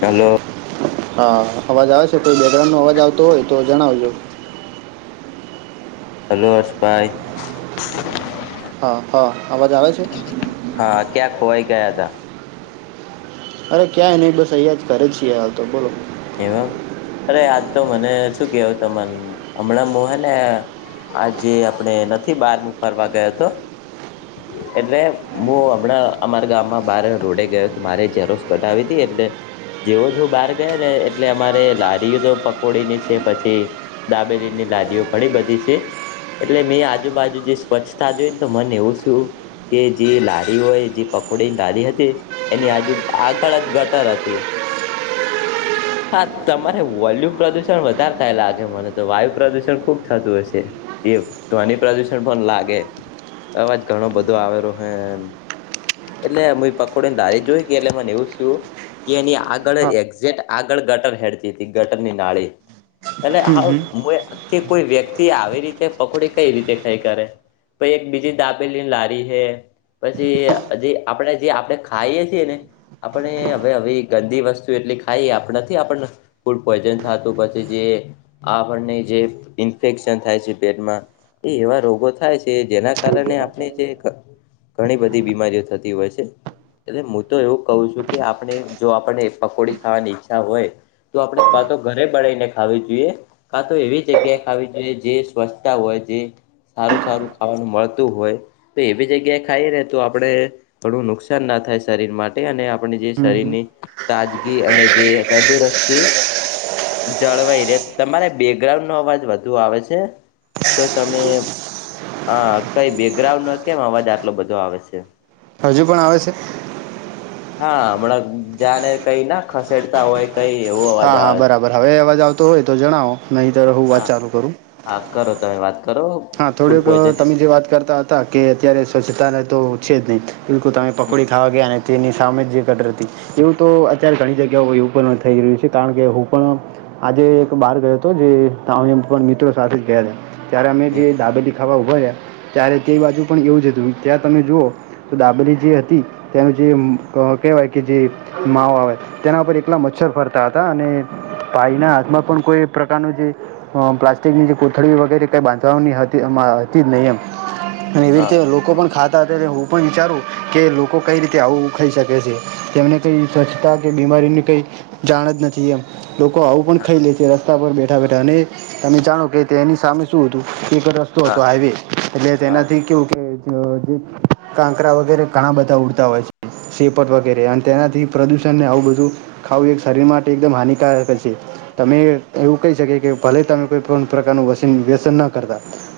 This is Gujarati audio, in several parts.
હાલો હા અવાજ આવે છે. કોઈ બેકરાઉન્ડ નો અવાજ આવતો હોય તો જણાવજો હલો હર્ષભાઈ હા હા અવાજ આવે છે. હા ક્યાં ખોવાઈ ગયા તા અરે ક્યાંય ની બસ અહીંયા જ કરે છીએ હાલ તો બોલો એવા અરે આજ તો મને શું કેવ તમને હમણાં મો હે ને આજે આપણે નથી બાર હું ફરવા ગયો તો એટલે હું હમણાં અમારા ગામમાં બાર રોડે ગયો હતો મારે ઝેરોસ કઢાવી હતી એટલે. જેવો જો બહાર ગયા ને એટલે અમારે લારી તો પકોડી ની છે. પછી દાબેલીની લારીઓ ઘણી બધી છે. એટલે મેં આજુબાજુ જે સ્વચ્છતા જોઈ ને તો મને એવું થિયુ. કે જે લારી હોય જે પકોડીની લારી હતી. એની આજુ આગળ જ ગટર હતી. હા તમારે વોલ્યુ પ્રદુષણ વધારે થાય લાગે મને તો વાયુ પ્રદુષણ ખુબ થતું હશે એ ધ્વનિ પ્રદુષણ પણ લાગે અવાજ ઘણો બધો આવેલો હ એમ એટલે હ પકોડી ને લારી જોઈ કે એટલે મને એવું થય કે એની આગળ હા એક્ઝે્ટ આગળ ગટર હેડતી હતી ગટરની નાળી અનેએટ હમ હમ હું કે કોઈ વ્યક્તિ આવી રીતે પકોડી કઈ રીતે ખાઈ કરે તો એક બીજી દાબેલી લારી હૈ. પછી જે આપણે જે આપણે ખાઈએ છીએ ને આપણે હવે હ ગંદી વસ્તુ એટલી હા નથી આપણને ફૂડ પોઈઝન થતું પછી જે આપણને જે ઇન્ફેક્શન થાય છે પેટમાં એ એવા રોગો થાય છે જેના કારણે આપણે જે ઘણી બધી બીમારીઓ થતી હોય છે. એટ હું તો એવું કહઉ છુ કે આપણે જો આપને પકોડી ખાવાની ઈચ્છા હોય. તો આપડે કા તો ઘરે બળીને ખાવી જોઈએ. કા તો એવી જગ્યાએ ખ આવી જોઈએ જે સ્વચ્છતા હોય તે સારું સારું ખાવાનું મળતું હોય. તો એવી જગ્યાએ ખાઈ રે તો આપણે ઘણું નુકસાન ના થાય શરીર મા આપણે જે હમ હમ. શરીરની તાજગી અને જે તંદુરસ્તી જળવાઈ રે તમારે બેકગ્રાઉન્ડ નો અવાજ વધુ આવે છે. તો તમે આ કઈ બેકગ્રાઉન્ડ નો કેમ અવાજ આટલો બધો આવે છે? હજુ પણ આવે છે? હા હમણાં જા ને કઈ ના ખસેડતા હોય. કઈ એવું. હા હા બરાબર હવે અવાજ આવતો હોય તો જણાવો નહીં તો હું વાત ના ચાલું કરું? હા કરો તમે વાત કરો. હા ફૂડ થોડીક પોઈઝન તમે વિશે જે વાત કરતા હતા કે અત્યારે સ્વચ્છતાને તો છે જ નહી. બિલકુ તમે હમ પકોડી ખાવા ગયા અને તેની સામે જ જે કટરતી એવું તો અત્યારે ઘણી જગ્યાઓ એવું પણ થઈ રહ્યું છે કારણ કે હું પણ આજે એક બાર ગયો હતો જે મિત્રો સાથે જ ગયા હતા ત્યારે અમે જે એવું દાબેલી થવા ઉભા રહ્યા ત્યારે તે બાજુ પણ એવું જ હતું ત્યાં તમે જુઓ તો ડાબરી જે હતી. તેનું જે કહેવાય કે જે માવ આવે. તેના ઉપર એકલા મચ્છર ફરતા હતા અને ભાઈના હાથમાં પણ કોઈ પ્રકારનું જે પ્લાસ્ટિકની જે કોથળી વગેરે કઈ બાંધ હતી જ નહીમ એવી હા રીતે લોકો પણ ખા તા ત્યારે હું પણ વિચારું કે લોકો કઈ રીતે આવું ખાઈ શકે છે તેમને કઈ સ્વચ્છતા કે બીમારીની કઈ જાણ જ નથીમ. લોકો આવું પણ ખાઈ લે છે રસ્તા પર બેઠા બેઠા અને તમે જાણો કે તેની સામે શું હતું. એક રસ્તો હા હતો હાઈવે એટલે હા તેનાથી કેવું કે. જે કાંકરા વગેરે ઘણા બધા ઉડતા હોય છે. સેપટ વગેરે અને તેનાથી પ્રદુષણને આવું બધું. ખાવું એક શરીર માટે એકદમ હાનિકારક છે. તમે એવું કહી શકી કે ભલે તમે કોઈ પ્રકારનું વ વ્યસન ના.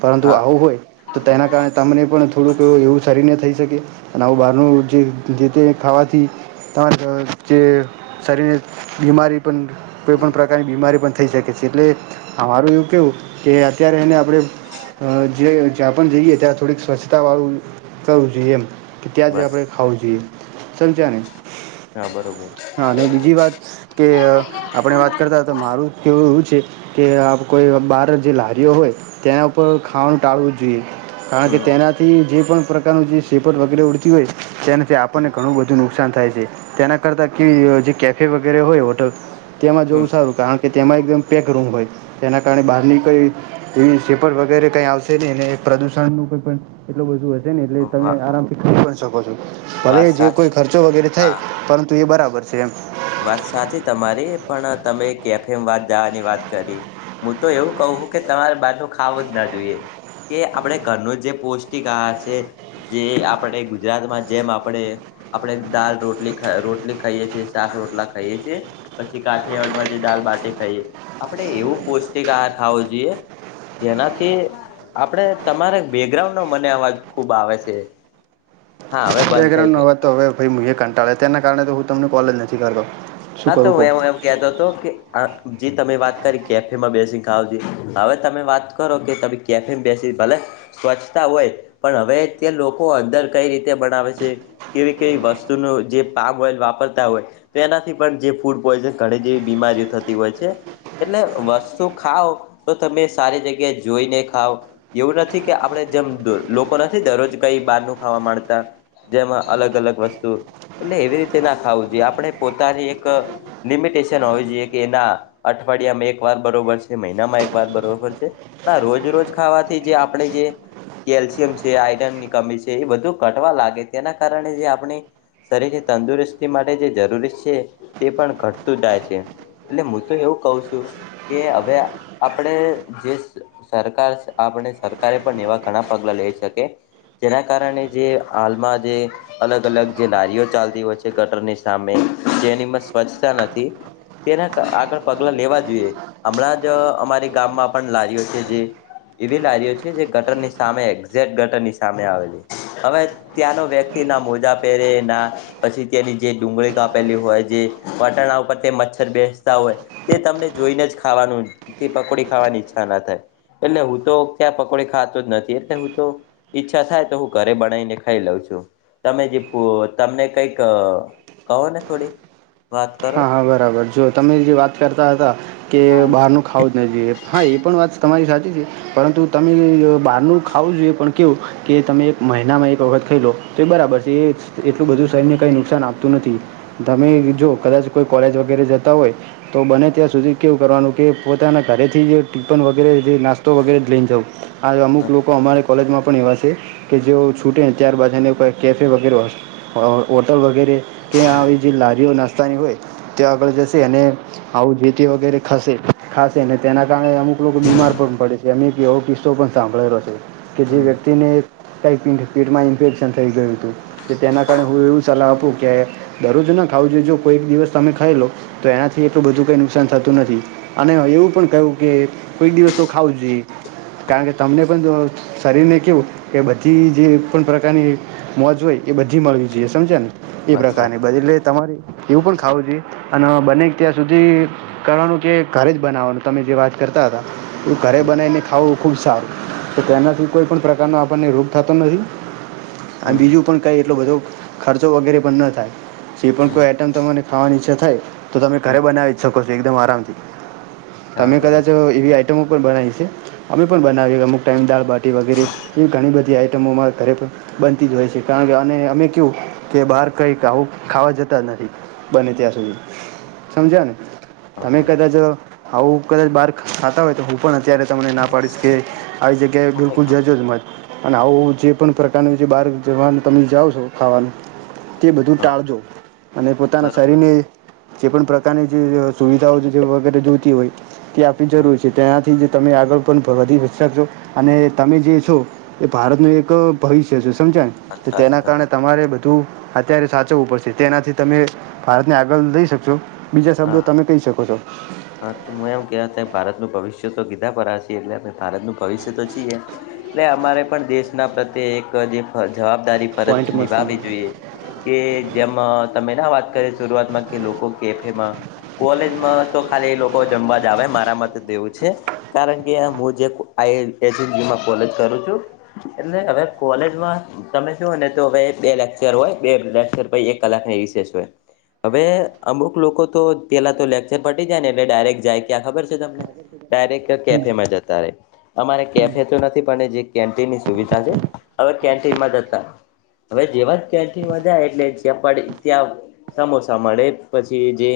પરંતુ હા આવું હોય તો તેના કારણે તમને પણ થોડું એવું શરીને થઈ શકે. અને આવું બહારનું જેતે ખાવાથી તમારે જે શરીરને બીમારી પણ કોઈ પણ પ્રકારની બીમારી પણ થઈ શકે છે એટલે અમારું એવું કેવું કે અત્યારે એને આપણે જે જ્યાં પણ જઈએ ત્યાં થોડીક સ્વચ્છતા વાળું કરવું જોઈએ એમ. કે ત્યાં જ બસ આપણે ખાવું જોઈએ ચજા ને હા બરોબર હા અને બીજી વાત કે આપણે વાત કરતા હો તો મારું કેવું એવું છે. કે આ કોઈ બાર જે લારીઓ હોય તેના ઉપર ખાવાનું ટાળવું જ જોઈએ કારણ કે હમ તેનાથી જે પણ પ્રકાર જે સેપર વગેરે ઉડતી હોય તેનાથી હમ આપણને ઘણું બધું નુકસાન થાય છે. તેના કરતા કે જે કેફે વગેરે હોય હોટલ તેમાં હમ જોવું સારું કારણ કે તેમાં એકદમ પેક રૂમ હોય તેના કારણે બહારની કંઈ એવી જે પણ વગેરે કઈ આવશે નહી પ્રદૂષણ નું કોઈ પણ એટલું બધું હશે ને એટલે તમે વા આરામથી કરી પણ શકો છો. ભલે વાત જે સાચી કોઈ ખર્ચો વગેરે હા થાય પરંતુ એ બરાબર છે એમ વાત સાચી તમારી પણ તમે કેફેમ વાદ જવાની વાત કરી. હું તો એવું કહું કે તમારે બાજું ખાવું જ ના જોઈએ. કે આપણે ઘરનો જે પૌષ્ટિક આહાર છે. જે આપણે ગુજરાતમાં જેમ આપણેે આપણે દાલ રોટલી રોટલી ખાઈએ છીએ. ચાક રોટલા ખાઈએ છીએ. પછી કાઠીયાવાડમાંજે દાલ બાટી ખાઈએ આપડે એવો પૌષ્ટિક આહાર ખાવો જોઈએ. જેનાથી આપડે તમારે બેકગ્રાઉન્ડ નો મને અવાજ ખુબ આવે છે. હા હવે બંધ થઈ બેકગ્રાઉન્ડનો અવાજ તો ગયા. હવે ભાઈ હું એ કંટાળે તેના કારણે તો હું તમને કોલે જ નથી કરતો. શું હા તો કરું કહો એમમ કહેતો હતો કે આ જે તમે વાત કરી કેફેમાં બેસીને ખાવજ હવે તમે વાત કરો કે તમે કેફેમ બેસી ભલે. સ્વચ્છતા હોય પણ હવે તે લોકો અંદર કઈ રીતે બનાવે છે. કેવી કેવી વસ્તુનું જે પામ ઓઈલ વાપરતા હોય તો એનાથી પણ જે ફૂડ પોઈઝન ઘણી જેવી બીમારીઓ થતી હોય છે. એટલે વસ્તુ ખાવ તો તમે સારી જગ્યા જોઈને ખાવ એવું નથી કે આપડણે જેમ લોકો નથી દરરોજ કઈ બહાર નું ખાવા માંડતા. જેમાં અલગ અલગ વસ્તુ એટલે એવી રીતે ના ખાવું જોઈએ આપણે પોતાની એક લિમિટેશન હોવી જોઈએ કે ના અઠવાડિયામાં એક વાર બરોબર છે, મહિનામાં એક વાર બરોબર છે. ના રોજ રોજ ખાવાથી જે આપણે જે કેલ્શિયમ છે આયરન ની કમી છે એ બધું ઘટવા લાગે તેના કારણે જે આપણે શરીરની તંદુરસ્તી માટે જે જરૂરી છે તે પણ ઘટતું જાય છે. એટલે હું તો એવું કઉ છું કે હવે આપણે જે સરકાર આપણે સરકારે પણ એવા ઘણા પગલા લઈ શકે. જેના કારણે જે હાલમાં જે- અલગ અલગ જે લારીઓ ચાલતી હોય છે ગટરની સામે જેનીમાં સ્વચ્છતા નથી. તેના આગળ પગલા લેવા જોઈએ હમણાં જ અમારી ગામમાં પણ લારીઓ છે જે એવી લારીઓ છે જે ગટર ની સામે એઝેક ગટરની સામે આવેલી હવે ત્યાંનો વ્યક્તિ ના મોજા પહેરે ના પછી ત્યાંની જે ડુંગળી કાપે આપે હોય જે વટાણા ઉપર તે મચ્છર બેસતા હોય તે તમને જોઈને જ ખાવાનું થી પકોડી ખાવાની ઈચ્છા ના થાય એટલે હું તો ત્યાં પકોડી ખાતો જ નથી એટલે હું તો ઈચ્છા થાય તો હું ઘરે બનાવીને ખાઈ લઉં છું તમે જે તમને કઈક કન ને થોડી વાત હા કરો હા બરાબર જો તમે જે વાત કરતા હતા કે સારું બહારનું ખાવું જ ન જોઈએ હા એ પણ વાત તમારી સાચી છે. પરંતુ તમે બહારનું ખાવું જોઈએ પણ કેવું કે તમે એક મહિનામાં એક વખત ખાઈ લો તો બરાબર છે એ એટલું બધું શરીરને કંઈ નુકસાન આપતું નથી તમે જો કદાચ કોઈ કોલેજ વગેરે જતા હોય. તો બને ત્યાં સુધી કેવું કરવાનું કે પોતાના ઘરેથી ટિફન વગેરે નાસ્તો વગેરે લઈ જઉ. આ અમુક લોકો અમારે કોલેજમાં પણ એવા છે કે જેઓ છૂટેને ત્યારબાદ એ કેફે વગેરે હ હોટલ વગેરે કે આવી જે લારીઓ નાસ્તાની હોય ત્યા આગળ જશે અને આવું જે તે વગેરે ખસે ખાશે ને તેના કારણે અમુક લોકો બીમાર પણ પડે છે. જેમ એક એવો કિસ્સો પણ સાંભળેલો છે કે જે હમ વ્યક્તિને ટાઈપિંગ સ્પીડમાં ઇમ્પેરેશન થઈ ગયું હતું. તેના કારણે હું એવું સલાહ આપું કે દરરોજ ના ખાવ જો જો કોઈ એક દિવસ તમે ખાઈ લો તો એનાથી એટલું બધું કંઈ નુકસાન થતું નથી. અને એવું પણ કું કે કોઈ દિવસ તો ખાવું જોઈએ. કારણ કે તમને પણ જો શરીર ને કેવું કે બધી જે પણ પ્રકારની મોજ હોય એ બધી મળવી જોઈએ સમજા ને એ વાત પ્રકારની સાચી બ એટલે તમારી એવું પણ ખાવું જોઈએ અને બને ત્યાં સુધી કરવાનું કે ઘરે જ બનાવવાનું તમે જે વાત કરતા હતા. એ ઘરે હમ બનાવીને ખાવું ખુબ સારું તો તેનાથી કોઈ પણ પ્રકારનો આપણને રોગ થતો નથી. આ હમ બીજું પણ કઈ એટલો બધો ખર્ચો વગેરે પણ ન થાય. જે પણ કોઈ હમ આઈટમ તમારે ખાવાની ઈચ્છા થાય તો તમે હમ ઘરે બનાવી જ શકો છો એકદમ આરામથી. હા તમે કદાચ બરોબર એવી આઈટમો પણ બનાવી છે. અમે પણ બનાવીએ અમુક ટાઈમ દાળબાટી વગેરે એવી ઘણી બધી આઈટમોમાં ઘરે. બનતી જ હોય છે કારણ કે અને અમે કું કે બહાર કંઈક આવું ખાવા જતા નથી. બને ત્યાં સુધી સમજ્યા હા તમે હા કદાચ આવું કદાચ બહાર ખાતા હોય તો હું પણ અત્યારે તમને ના પાડીશ કે આવી જગ્યા કે હું નહી બિલકુલ ખાતો જજોજ મત. અને આવું જે પણ પ્રકારનું જે બહાર જવાનું તમે જાઓ છો ખાવાનું. તે બધું હા ટાળજો. અને પોતાના બરોબર શરીરને જે પણ પ્રકારની જે સુવિધાઓ વગેરે જોતી હોય. તે આપવી હા જરૂર છે તેનાથી જ તમે આગળ પણ વધી શકશો અને તમે જે છો. એ ભારત નું એક ભવિષ્ય છે સમજા. વાત તો સાચી તેના કારણે તમારી તમારે બધું અત્યારે સાચવવું પડશે તેનાથી તમે ભારતને આગળ લઈ શકશો બીજા શબ્દો હા તમે કહી શકો છો. હા તો મે એમ કે ત ભારતનું ભવિષ્ય તો કીધા પર છીએ એટલે ભારતનું ભવિષ્ય તો છીએ. એટલે અમારે પણ દેશના પ્રત્યે એક જે જવાબદારી. ફરજ પોઈન્ટ મસ્ત નિભાવવી જોઈએ કે જેમ તમે ના વાત કરી શરૂઆતમાં કે લોકો કે એમાં કોલેજમાં તો ખાલી એ લોકો જમવા જ આવે મારામાં તો દેવું છે. કારણ કે મુજબ જે [inaudible] કોલેજ કરું છું. એટલે હવે કોલેજમાં તમે શું ને તો હવે બે લેક્ચર હોય બે લેક્ચર પ એક કલાક હવે અમુક લોકો તો પેલા તો લેક્ચર પટી જાય ને એટલે ડાયરેક્ટ જાય. ક્યાં ખબર છે તમને ડાયરેક્ટ હમ કેફે માં જતા રહે. અમારે કેફે તો નથી પણ જે કેન્ટીનની સુવિધા છે હવે કેન્ટીનમાં જતા. હવે જેવા કેન્ટીન માં જાય એટલે ચેપડી ત્યાં સમોસા મળે. પછી જે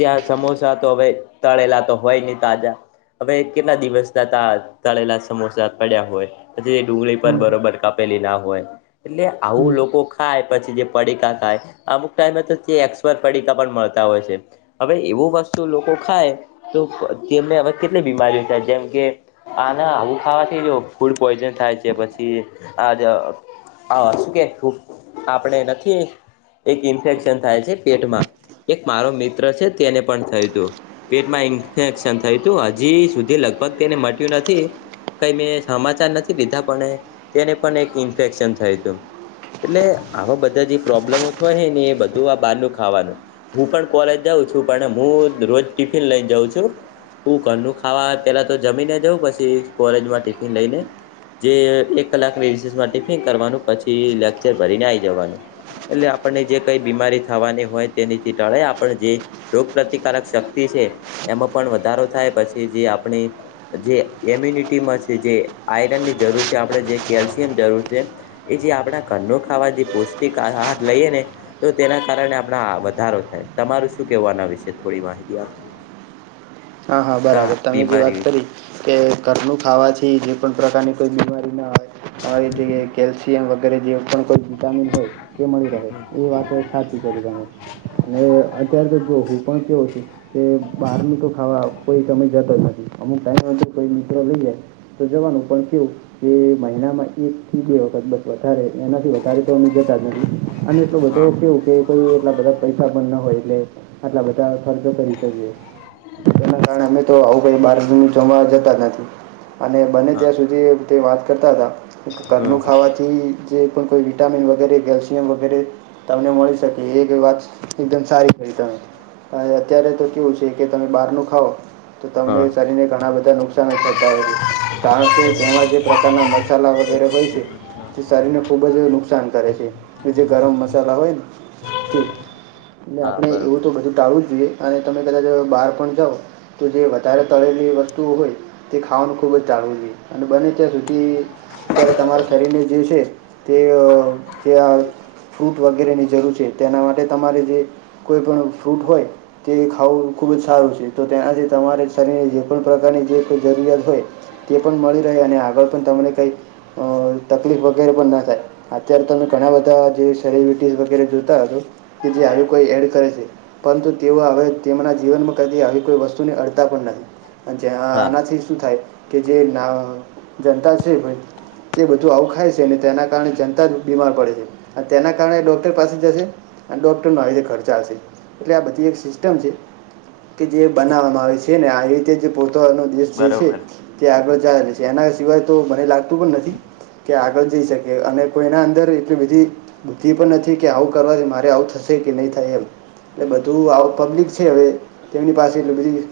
ત્યાં સમોસા તો હવે તળેલા તો હોય નહી તાજા. હવે કેટલા દિવસ તતા તળેલા સમોસા પડ્યા હોય. પછી ડુંગળી પર હમ બરોબર કાપેલી ના હોય એટલે હમ આવું લોકો. ખાય પછી જે પડીકા ખાય અમુક ટાઈમે તો એસપર્ટ પડીકા પણ મળતા હોય છે. હવે એવું વસ્તુ લોકો ખાય તો તેમને હવે કેટલી બીમારીઓ થાય જેમ કે આ ના આવું ખાવાથી જો ફૂડ પોઈઝન થાય છે પછી આજ. હ શું કે આપડણે નથી એક ઇન્ફેક્શન થાય છે પેટમાં એક મારો મિત્ર છે તેને પણ થયું તું. પેટમાં ઇન્ફેક્શન થયું હતું હજી સુધી લગભગ તેને મટ્યું નથી. કઈ મેં સમાચાર નથી લીધા પણ તેને પણ એક ઇન્ફેક્શન થયું તું. એટલે આવા બધા જે પ્રોબ્લેમો થય હ ને એ બધું આ બહારનું ખાવાનું. હું પણ કોલેજ જાઉં છું પણ હું રોજ ટિફિન લઈને જાઉં છું. હું ઘર નુ ખાવા પેલા તો જમીને જઉં પછી કોલેજમાં ટિફિન લઈને જે એક કલાકની રિસેસમાં ટિફિન કરવાનું પછી લેક્ચર ભરીને આઇ જવાનું. એટલે આપણને જે કઈ બીમારી થવાની હોય. તેનીથી ટળે આપણે જે રોગ પ્ર્રતિકારક શક્તિ છે. એમાં પણ વધારો થાય પછી જે આપણી જે મ્યુનિટીમાં છે જે આયરનની જરૂર છે આપણે જે કેલ્શિયમની જરૂર છે. એ જે આપડા ઘરનું ખાવા જે પૌષ્ટિકહ લઈએ ને તો તેના કારણે આપડા આવત વધારો થાય, તમારું શું કેવું આના વિશે, થોડી માહિતી આપો? હા, હા, તા બરાબર તમે જે બીમારી વાત વિશે કરી કે ઘરનું ખાવાથી જે પણ પ્રકારની કોઈ બીમારી ના આવે અમુક જગ્યાએ કેલ્શિયમ વગેરે જે પણ કોઈ વિટામિન હોય તે મળી રહે, એ વાત સાચી કરી તમે અને અત્યારે તો જો હું પણ કેવું છું કે બહારનું તો ખાવા કોઈ સમય જતો જ નથી. અમુક ટાઇમએ કોઈ મિત્રો લઈએ તો જવાનું પણ કેવું કે મહિનામાં એકથી બે વખત બસ. વધારે એનાથી વધારે તો અમે જતા જ નથી અને એટલો બધો હા કેવું કે કોઈ એટલા બધા પૈસા પણ ના હોય, એટલે આટલા બધા ખર્ચો કરી શકેએ. એના કારણે અમે તો આવું કઈ બારનું જમવા જતા નથી અને બને હા ત્યાં સુધી. તે વાત કરતા હતા, કે હમ ઘરનું ખાવાથી જે પણ કોઈ વિટામિન વગેરે, કેલ્શિયમ વગેરે તમને મળી શકે એ વાત એકદમ સારી કરી તમે, અહ અત્યારે તો કેવું છે કે તમે બહારનું ખાવ તો તમને હા શરીરને ઘણા બધા નુકસાન જ થતા હોય છે. કારણકે તેમાં જે પ્રકારના મસાલા વગેરે હોય છે. તે શરીરને ખૂબજ નુકસાન કરે છે જે ગરમ મસાલા હોય ને તે એટલે હા આપણે એવું બરોબર તો બધું ટાળવું જ જોઈએ અને તમે કદાચ બહાર પણ જાઓ. તો જે વધારે તળેલી વસ્તુઓ હોય તે ખાવાનું ખૂબ જ ચળવું જોઈએ અને બને અત્યાર સુધી અત્યારે તમારા શરીરને જે છે તે જે ફૂ વગેરેની જરૂર છે તેના માટે તમારે જે કોઈ પણ ફ્રૂટ હોય તે ખાવું. ખૂબજ સારું છે, તો તેનાથી તમારે શરીરની જે પણ પ્રકારની જે કોઈ જરૂરિયાત હોય, તે પણ મળી રહે અને આગળ પણ તમને કઈ તકલીફ વગેરે પણના થાય અત્યારે તમે ઘણા બધા જે સેલિબ્રિટી વગેરે જોતા હશો કે જે આવી કોઈ એડ કરે છે, પરંતુ તેઓ હવે તેમના જીવનમાં કદી આવી કોઈ વસ્તુની અડતા પણ નથી, જ્યાં હા આનાથી શું થાય કે જે ના જનતા છે ભાઈ તે બધું આવુ ખાય છે ને તેના કારણે જનતા જ બીમાર પડે છે. અહ તેના કારણે ડોક્ટર પાસે જશે અને ડોક્ટરનો આવીજ ખર્ચા હશે. એટલે આ બધી એક સિસ્ટમ છે કે જે બનાવવામાં આવે છે ને આવી રીતે જે પોતાનો દેશ જે છે બરોબર તે આગળ જાવાની છે એના સિવાય તો મને લાગતું પણ નથી કે આગળ જઈ શકે અને કોઈના અંદર એટલી બધી બુદ્ધિ પણ નથી કે આવું કરવાથી મારે આવું થશે કે નહી થાય એમ. એટલે બધું આવ પબ્લિક છે હવે તેની પાસે બધી